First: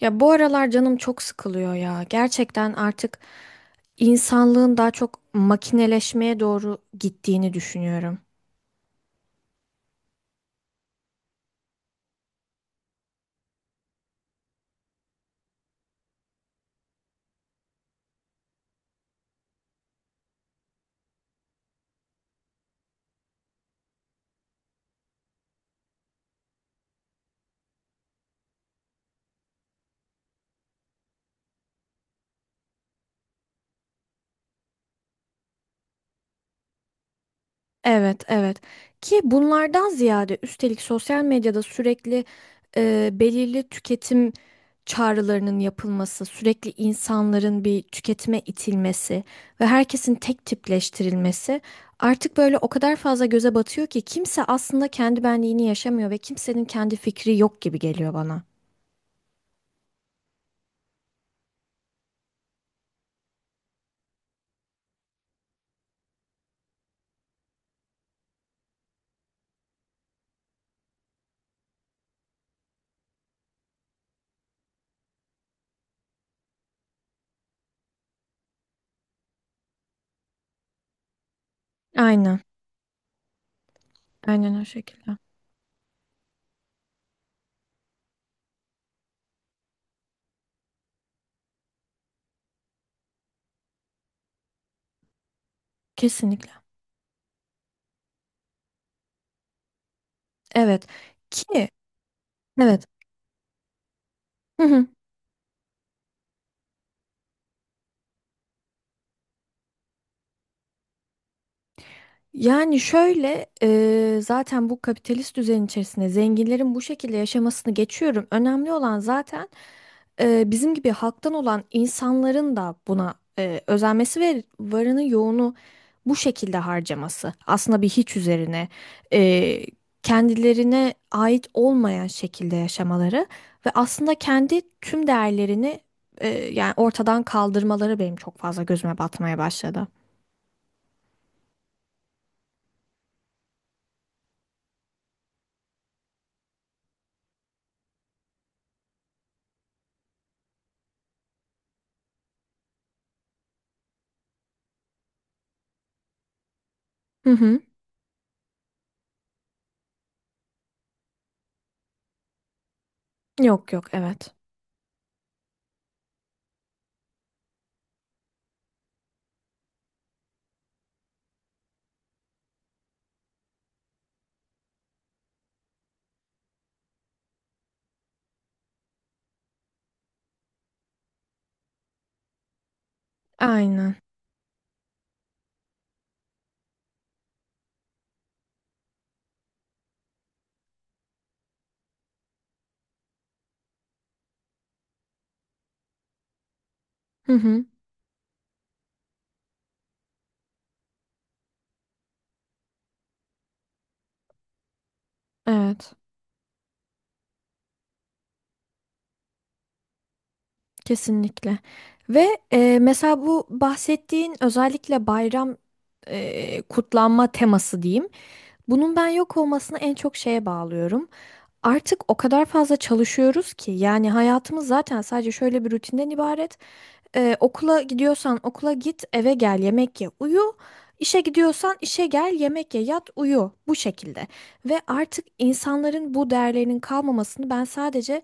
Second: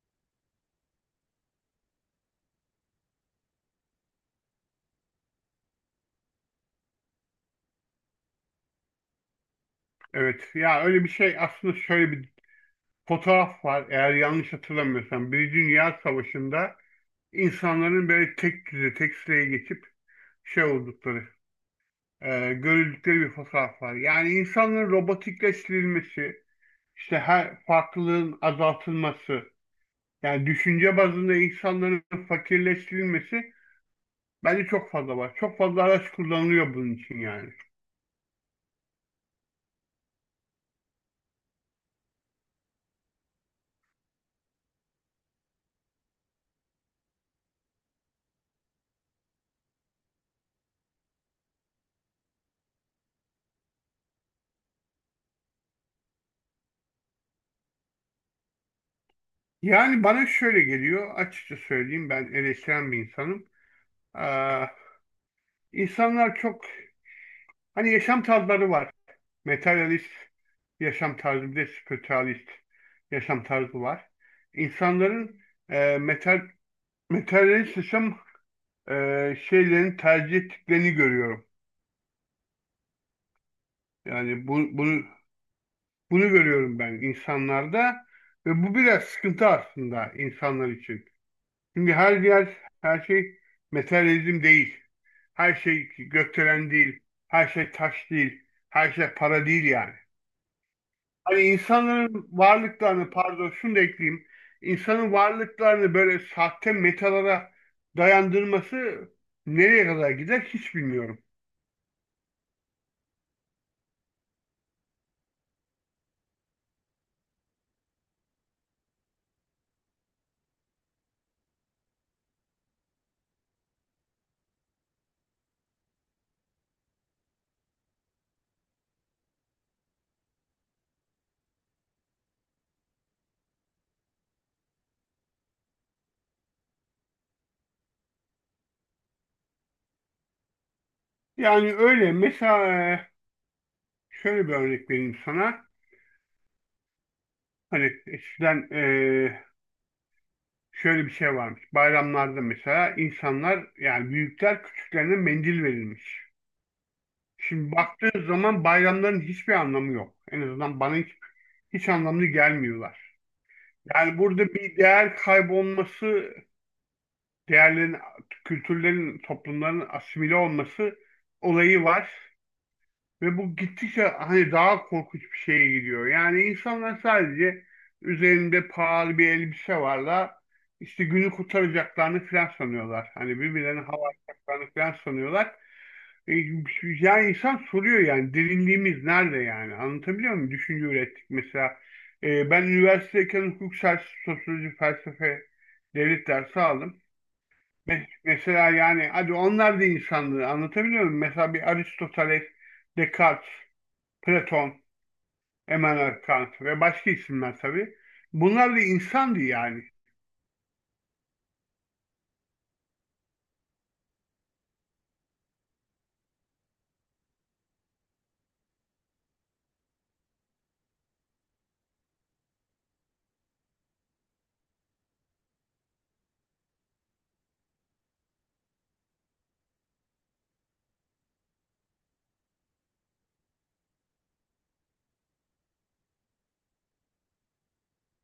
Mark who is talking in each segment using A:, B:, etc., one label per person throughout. A: Ya bu aralar canım çok sıkılıyor ya. Gerçekten artık insanlığın daha çok makineleşmeye doğru gittiğini düşünüyorum.
B: Evet ya öyle bir şey aslında şöyle bir fotoğraf var eğer yanlış hatırlamıyorsam. Bir Dünya Savaşı'nda insanların böyle tek düze tek sıraya geçip şey oldukları görüldükleri bir fotoğraf var. Yani insanların robotikleştirilmesi işte her farklılığın azaltılması yani düşünce bazında insanların fakirleştirilmesi bence çok fazla var. Çok fazla araç kullanılıyor bunun için yani.
A: Evet, evet. Ki bunlardan ziyade üstelik sosyal medyada sürekli belirli tüketim çağrılarının yapılması, sürekli insanların bir tüketime itilmesi ve herkesin tek tipleştirilmesi artık böyle o kadar fazla göze batıyor ki kimse aslında kendi benliğini yaşamıyor ve kimsenin kendi fikri yok gibi geliyor bana.
B: Yani bana şöyle geliyor, açıkça söyleyeyim, ben eleştiren bir insanım. İnsanlar çok hani yaşam tarzları var. Materyalist yaşam tarzı bir de spiritualist yaşam tarzı var. İnsanların e, metal, materyalist yaşam e, şeylerin tercih ettiklerini görüyorum.
A: Aynen.
B: Yani
A: Aynen o
B: bunu
A: şekilde.
B: bunu görüyorum ben insanlarda ve bu biraz sıkıntı aslında insanlar için. Çünkü her yer, her şey materyalizm değil. Her şey
A: Kesinlikle.
B: gökdelen değil. Her şey taş değil. Her şey para değil yani.
A: Evet.
B: Hani
A: Ki
B: insanların
A: evet.
B: varlıklarını, pardon şunu da ekleyeyim.
A: Hı hı.
B: İnsanın varlıklarını böyle sahte metalara dayandırması nereye kadar gider hiç bilmiyorum.
A: Yani şöyle zaten bu kapitalist düzen içerisinde zenginlerin bu şekilde yaşamasını geçiyorum. Önemli olan zaten bizim gibi halktan olan insanların da buna özenmesi ve varını yoğunu bu şekilde harcaması. Aslında bir hiç üzerine eee, kendilerine ait olmayan şekilde yaşamaları ve aslında kendi tüm değerlerini yani ortadan kaldırmaları benim çok fazla gözüme batmaya başladı.
B: Yani öyle mesela şöyle bir örnek vereyim sana. Hani eskiden şöyle bir şey varmış. Bayramlarda mesela insanlar, yani büyükler küçüklerine mendil verilmiş.
A: Hı hı.
B: Şimdi baktığın zaman bayramların hiçbir anlamı yok. En azından bana hiç, hiç anlamlı gelmiyorlar.
A: Yok yok,
B: Yani
A: evet.
B: burada bir değer kaybolması, değerlerin, kültürlerin, toplumların asimile olması olayı var. Ve bu gittikçe hani daha korkunç bir şeye gidiyor. Yani insanlar sadece üzerinde pahalı bir elbise varla işte günü kurtaracaklarını falan sanıyorlar. Hani birbirlerine
A: Aynen.
B: hava atacaklarını falan sanıyorlar. E, Yani insan soruyor, yani derinliğimiz nerede yani? Anlatabiliyor muyum? Düşünce ürettik mesela. Ben üniversitedeyken hukuk, siyaset, sosyoloji, felsefe, devlet dersi aldım.
A: Hı hı.
B: Mesela yani hadi onlar da insandı, anlatabiliyor muyum? Mesela bir Aristoteles, Descartes, Platon,
A: Evet.
B: Immanuel Kant ve başka isimler tabii. Bunlar da insandı yani.
A: Kesinlikle. Ve mesela bu bahsettiğin özellikle bayram kutlanma teması diyeyim. Bunun ben yok olmasını en çok şeye bağlıyorum. Artık o kadar fazla çalışıyoruz ki yani hayatımız zaten sadece şöyle bir rutinden ibaret. Okula gidiyorsan okula git, eve gel, yemek ye, uyu. İşe gidiyorsan işe gel, yemek ye, yat, uyu. Bu şekilde. Ve artık insanların bu değerlerinin kalmamasını ben sadece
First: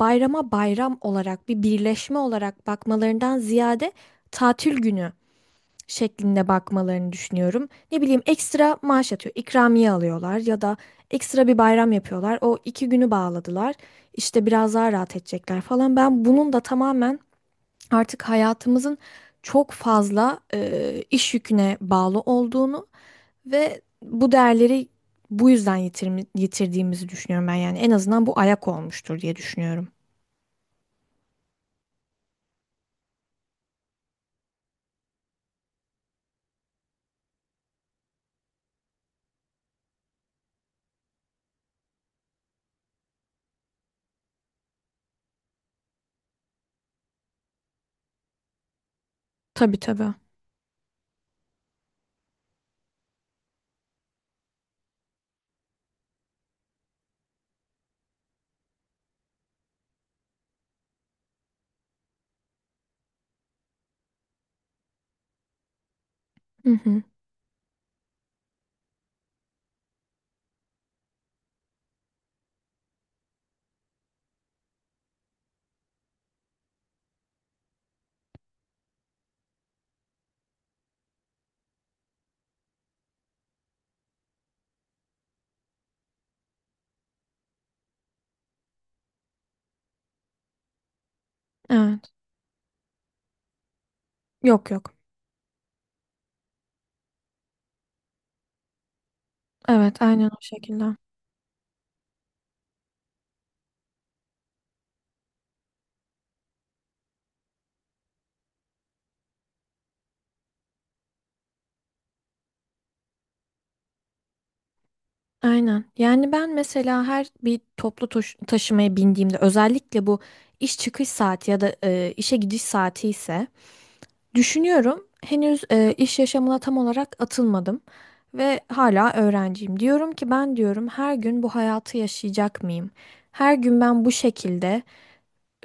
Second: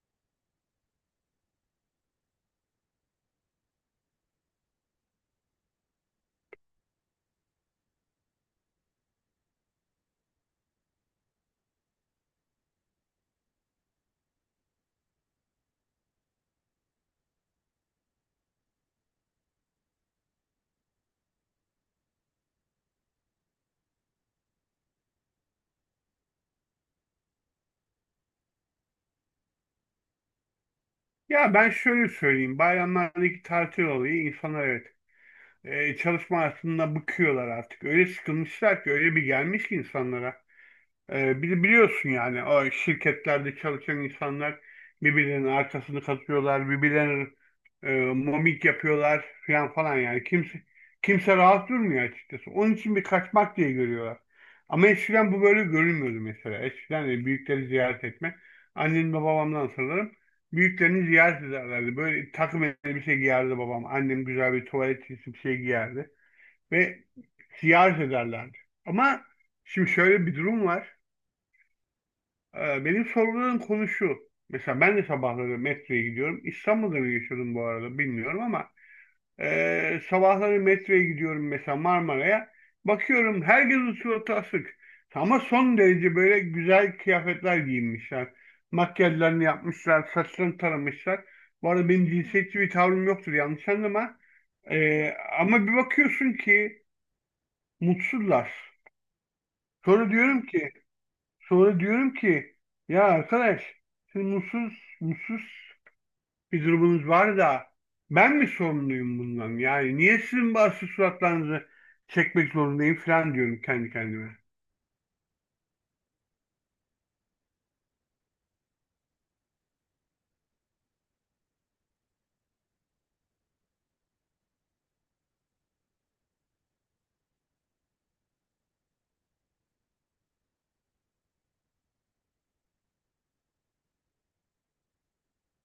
A: bayrama bayram olarak bir birleşme olarak bakmalarından ziyade tatil günü şeklinde bakmalarını düşünüyorum. Ne bileyim ekstra maaş atıyor, ikramiye alıyorlar ya da ekstra bir bayram yapıyorlar. O iki günü bağladılar. İşte biraz daha rahat edecekler falan. Ben bunun da tamamen artık hayatımızın çok fazla iş yüküne bağlı olduğunu ve bu değerleri bu yüzden yitirdiğimizi düşünüyorum ben, yani en azından bu ayak olmuştur diye düşünüyorum.
B: Ya ben şöyle söyleyeyim. Bayramlardaki tatil olayı, insanlar, evet, çalışma hayatında bıkıyorlar artık. Öyle sıkılmışlar ki, öyle bir gelmiş ki insanlara. Biliyorsun yani, o şirketlerde çalışan insanlar birbirlerinin arkasını katıyorlar, birbirlerine momik yapıyorlar falan
A: Tabii
B: falan,
A: tabii.
B: yani kimse rahat durmuyor açıkçası. Onun için bir kaçmak diye görüyorlar. Ama eskiden bu böyle görünmüyordu mesela. Eskiden de büyükleri ziyaret etme. Annem ve babamdan sanırım. Büyüklerini ziyaret ederlerdi. Böyle takım elbise giyerdi babam. Annem güzel bir tuvalet çizgisi bir şey giyerdi.
A: Hı hı.
B: Ve ziyaret ederlerdi. Ama şimdi şöyle bir durum var. Benim sorguladığım konu şu. Mesela ben de sabahları metroya gidiyorum. İstanbul'da mı yaşıyordum bu arada bilmiyorum ama sabahları metroya gidiyorum mesela, Marmara'ya. Bakıyorum herkesin suratı asık. Ama son derece böyle güzel kıyafetler giyinmişler. Makyajlarını yapmışlar, saçlarını taramışlar. Bu arada benim
A: Evet.
B: cinsiyetçi bir tavrım yoktur, yanlış anlama.
A: Yok yok.
B: E, ama bir bakıyorsun ki mutsuzlar.
A: Evet,
B: Sonra
A: aynen o
B: diyorum ki
A: şekilde.
B: Sonra diyorum ki ya arkadaş, siz mutsuz, mutsuz bir durumunuz var da ben mi sorumluyum bundan? Yani niye sizin bazı suratlarınızı çekmek zorundayım falan diyorum kendi kendime.
A: Aynen. Yani ben mesela her bir taşımaya bindiğimde özellikle bu iş çıkış saati ya da işe gidiş saati ise düşünüyorum. Henüz iş yaşamına tam olarak atılmadım ve hala öğrenciyim. Diyorum ki ben, diyorum, her gün bu hayatı yaşayacak mıyım? Her gün ben bu şekilde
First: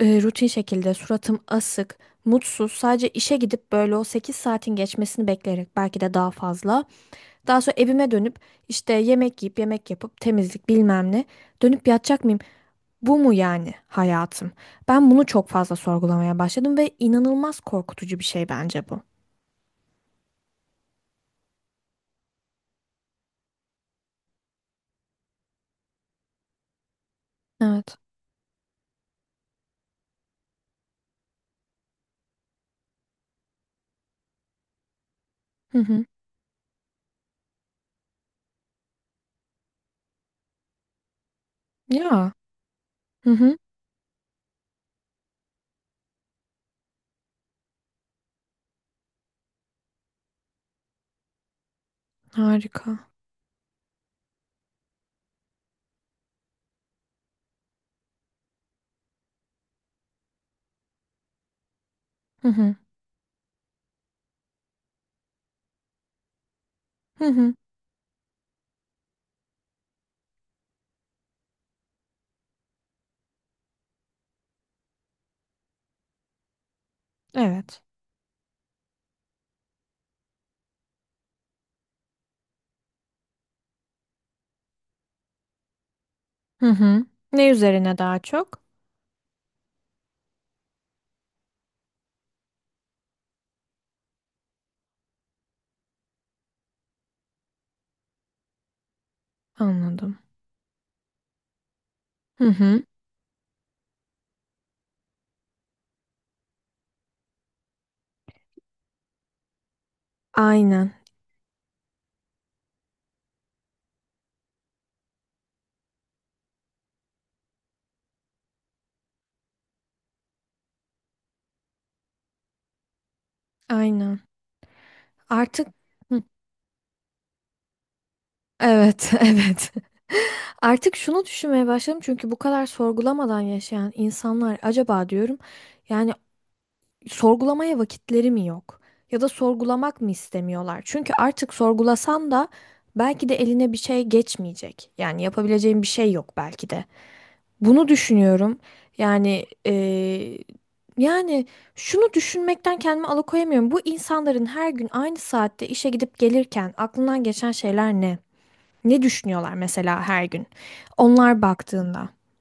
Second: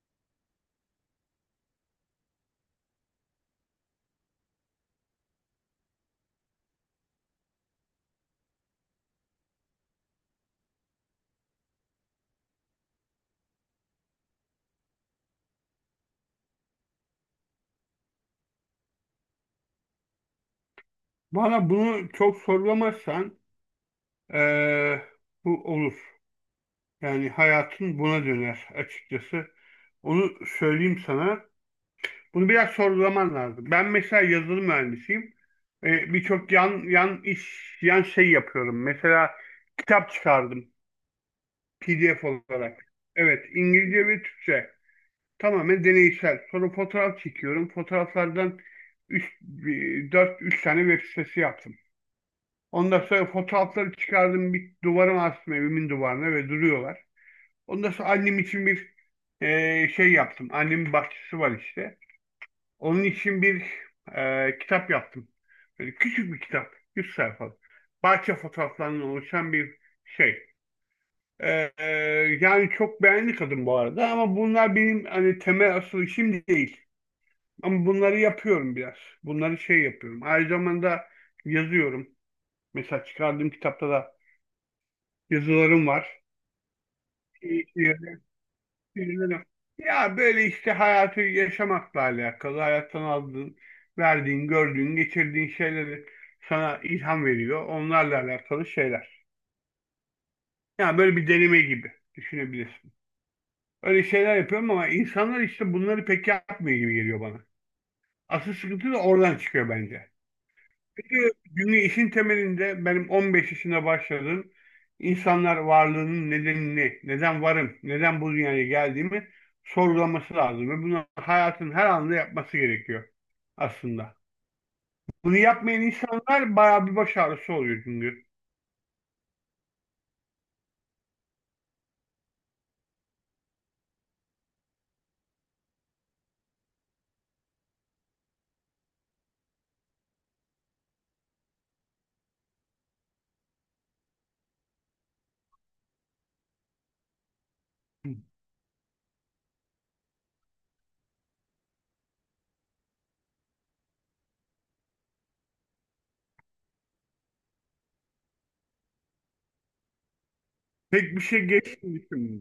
A: rutin şekilde suratım asık, mutsuz, sadece işe gidip böyle o 8 saatin geçmesini bekleyerek belki de daha fazla. Daha sonra evime dönüp işte yemek yiyip yemek yapıp temizlik bilmem ne dönüp yatacak mıyım? Bu mu yani hayatım? Ben bunu çok fazla sorgulamaya başladım ve inanılmaz korkutucu bir şey bence bu.
B: Bana bunu çok sorgulamazsan eee, bu olur. Yani
A: Evet.
B: hayatın buna döner açıkçası. Onu söyleyeyim sana. Bunu biraz sorgulaman lazım. Ben mesela yazılım mühendisiyim.
A: Hı hı.
B: Birçok yan iş, yan şey yapıyorum. Mesela kitap çıkardım. PDF
A: Ya.
B: olarak.
A: Hı
B: Evet,
A: hı.
B: İngilizce ve Türkçe. Tamamen deneysel. Sonra fotoğraf çekiyorum. Fotoğraflardan 4-3 tane web sitesi yaptım.
A: Harika.
B: Ondan sonra fotoğrafları çıkardım, bir duvara astım, evimin duvarına ve duruyorlar. Ondan sonra annem için bir şey yaptım. Annemin bahçesi var işte.
A: Hı hı.
B: Onun için bir kitap yaptım. Böyle küçük bir kitap. 100
A: Hı hı.
B: sayfalık. Bahçe fotoğraflarından oluşan bir şey. Ee, e, yani çok beğendi kadın bu arada, ama bunlar benim hani temel asıl işim değil.
A: Evet.
B: Ama bunları yapıyorum biraz. Bunları şey yapıyorum. Aynı zamanda yazıyorum. Mesela çıkardığım kitapta da yazılarım var.
A: Hı hı. Ne üzerine daha
B: Şiirlerim-
A: çok?
B: şiirlerim. Ya, böyle işte hayatı yaşamakla alakalı, hayattan aldığın, verdiğin, gördüğün, geçirdiğin şeyleri sana ilham veriyor. Onlarla alakalı şeyler.
A: Anladım.
B: Yani böyle bir deneme gibi
A: Hı hı.
B: düşünebilirsin. Öyle şeyler yapıyorum, ama insanlar işte bunları pek yapmıyor gibi geliyor bana. Asıl sıkıntı da oradan çıkıyor bence.
A: Aynen.
B: Çünkü günlüğü işin temelinde, benim 15 yaşında başladığım, insanlar varlığının nedenini, neden varım, neden bu dünyaya geldiğimi sorgulaması lazım. Ve bunu hayatın her anında yapması gerekiyor aslında.
A: Aynen.
B: Bunu
A: Artık
B: yapmayan
A: hı,
B: insanlar bayağı bir baş ağrısı oluyor çünkü.
A: evet, evet. Artık şunu düşünmeye başladım, çünkü bu kadar sorgulamadan yaşayan insanlar acaba diyorum. Yani sorgulamaya vakitleri mi yok? Ya da sorgulamak mı istemiyorlar? Çünkü artık sorgulasan da belki de eline bir şey geçmeyecek. Yani yapabileceğin bir şey yok belki de. Bunu düşünüyorum. Yani yani şunu düşünmekten kendimi alıkoyamıyorum. Bu insanların her gün aynı saatte işe gidip gelirken aklından geçen şeyler ne? Ne düşünüyorlar mesela her gün?
B: Pek bir
A: Onlar
B: şey
A: baktığında.
B: geçmiyor.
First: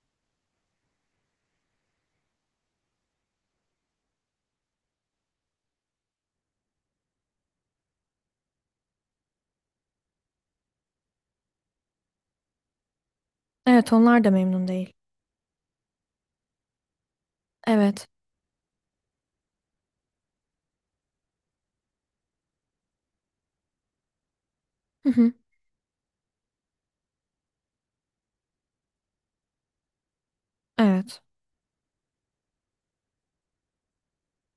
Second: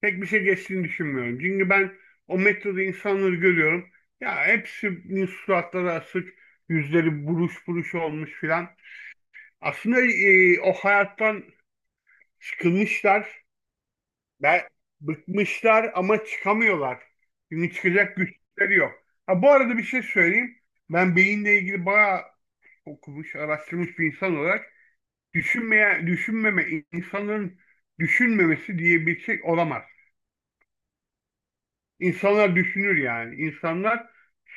B: Pek bir şey geçtiğini düşünmüyorum. Çünkü ben o metroda insanları görüyorum. Ya, hepsinin suratları asık, yüzleri buruş buruş olmuş filan. Aslında o hayattan sıkılmışlar
A: Evet, onlar da memnun
B: ve
A: değil.
B: bıkmışlar ama çıkamıyorlar. Çünkü
A: Evet.
B: çıkacak güçleri yok. Ha, bu arada bir şey söyleyeyim. Ben beyinle ilgili bayağı okumuş, araştırmış bir insan olarak,
A: Hı hı.
B: düşünmeye, düşünmeme, insanların düşünmemesi diye bir şey olamaz.
A: Evet.
B: İnsanlar düşünür yani. İnsanlar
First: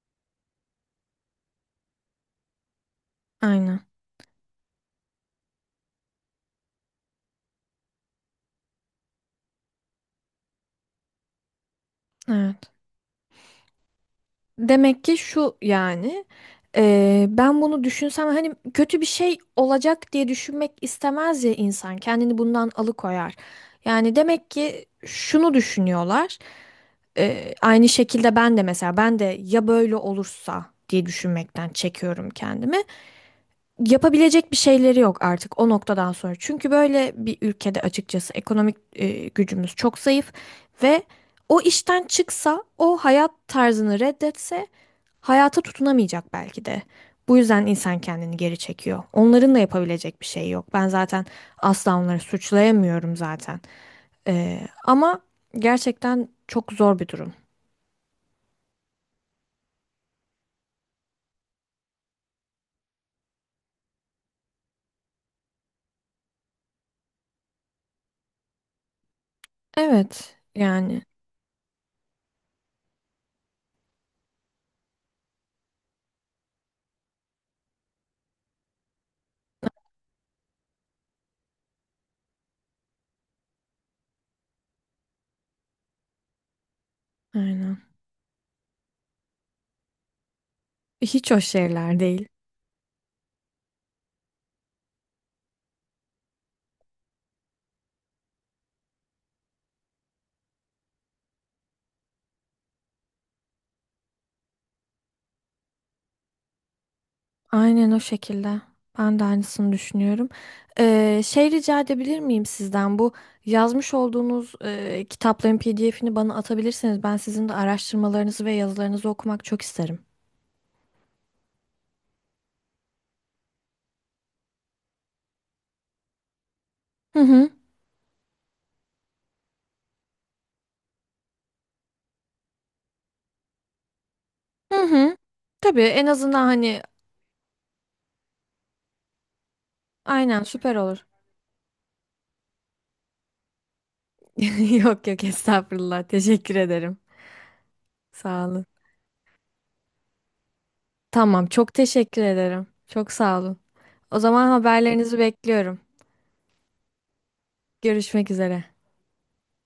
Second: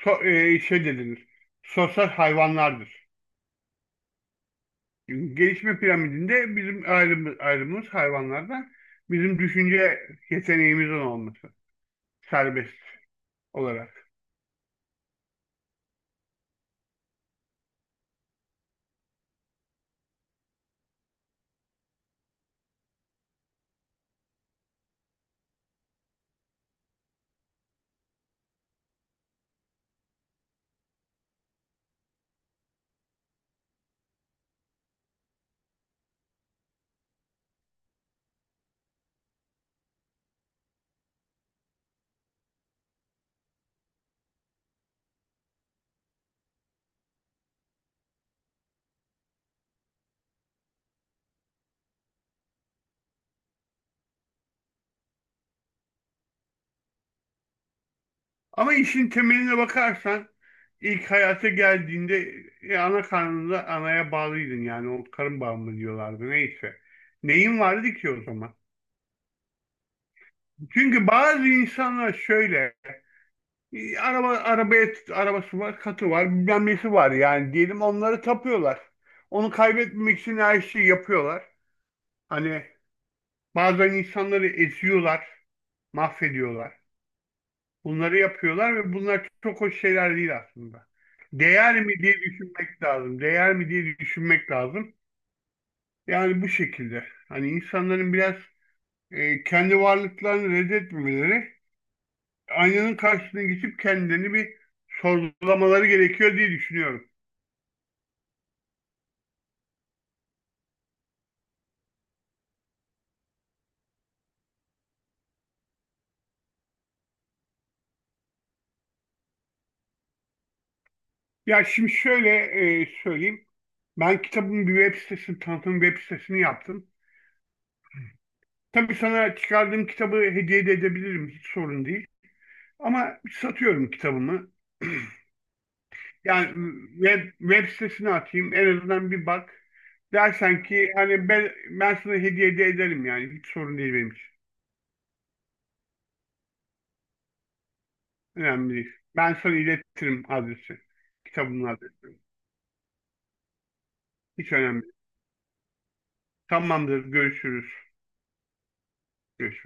B: şey dediğimiz sosyal hayvanlardır.
A: Aynen.
B: Gelişme piramidinde bizim ayrımımız hayvanlardan, bizim düşünce yeteneğimizin olması, serbest
A: Evet.
B: olarak.
A: Demek ki şu, yani ben bunu düşünsem hani kötü bir şey olacak diye düşünmek istemez ya insan, kendini bundan alıkoyar. Yani demek ki şunu düşünüyorlar aynı şekilde ben de, mesela ben de ya böyle olursa diye düşünmekten çekiyorum kendimi. Yapabilecek bir şeyleri yok artık o noktadan sonra. Çünkü böyle bir ülkede açıkçası ekonomik gücümüz çok zayıf ve o işten çıksa, o hayat tarzını reddetse hayata tutunamayacak belki de. Bu yüzden insan kendini geri çekiyor. Onların da yapabilecek bir şey yok. Ben zaten asla onları suçlayamıyorum zaten. Ama gerçekten çok zor bir durum.
B: Ama işin temeline bakarsan, ilk hayata geldiğinde ana karnında anaya bağlıydın, yani o karın bağı mı diyorlardı neyse. Neyin vardı ki o zaman?
A: Evet, yani
B: Çünkü bazı insanlar şöyle arabası var, katı var, bilmem nesi var, yani diyelim onları tapıyorlar. Onu kaybetmemek için her şeyi yapıyorlar. Hani bazen insanları eziyorlar, mahvediyorlar.
A: aynen.
B: Bunları yapıyorlar ve bunlar çok hoş şeyler değil aslında.
A: Hiç hoş
B: Değer mi
A: şeyler
B: diye
A: değil.
B: düşünmek lazım. Değer mi diye düşünmek lazım. Yani bu şekilde. Hani insanların biraz kendi varlıklarını reddetmemeleri, aynanın karşısına geçip kendilerini bir sorgulamaları gerekiyor diye düşünüyorum.
A: Aynen o şekilde. Ben de aynısını düşünüyorum. Şey, rica edebilir miyim sizden? Bu yazmış olduğunuz kitapların PDF'ini bana atabilirseniz ben sizin de araştırmalarınızı ve yazılarınızı okumak çok isterim.
B: Ya, şimdi şöyle söyleyeyim. Ben kitabın bir web sitesini, tanıtım web sitesini yaptım.
A: Hı hı.
B: Tabii sana çıkardığım kitabı hediye de edebilirim. Hiç sorun değil. Ama satıyorum kitabımı.
A: Hı hı. Tabii, en azından
B: Yani
A: hani
B: web sitesine atayım. En azından bir bak.
A: aynen,
B: Dersen
A: süper
B: ki
A: olur.
B: hani ben sana hediye de ederim yani. Hiç sorun değil benim için.
A: Yok yok, estağfurullah. Teşekkür ederim. Sağ olun.
B: Önemli değil. Ben sana iletirim adresi.
A: Tamam,
B: Kitabımın
A: çok
B: adresi.
A: teşekkür ederim. Çok sağ olun. O zaman
B: Hiç önemli değil.
A: haberlerinizi bekliyorum.
B: Tamamdır. Görüşürüz.
A: Görüşmek üzere.
B: Görüşürüz.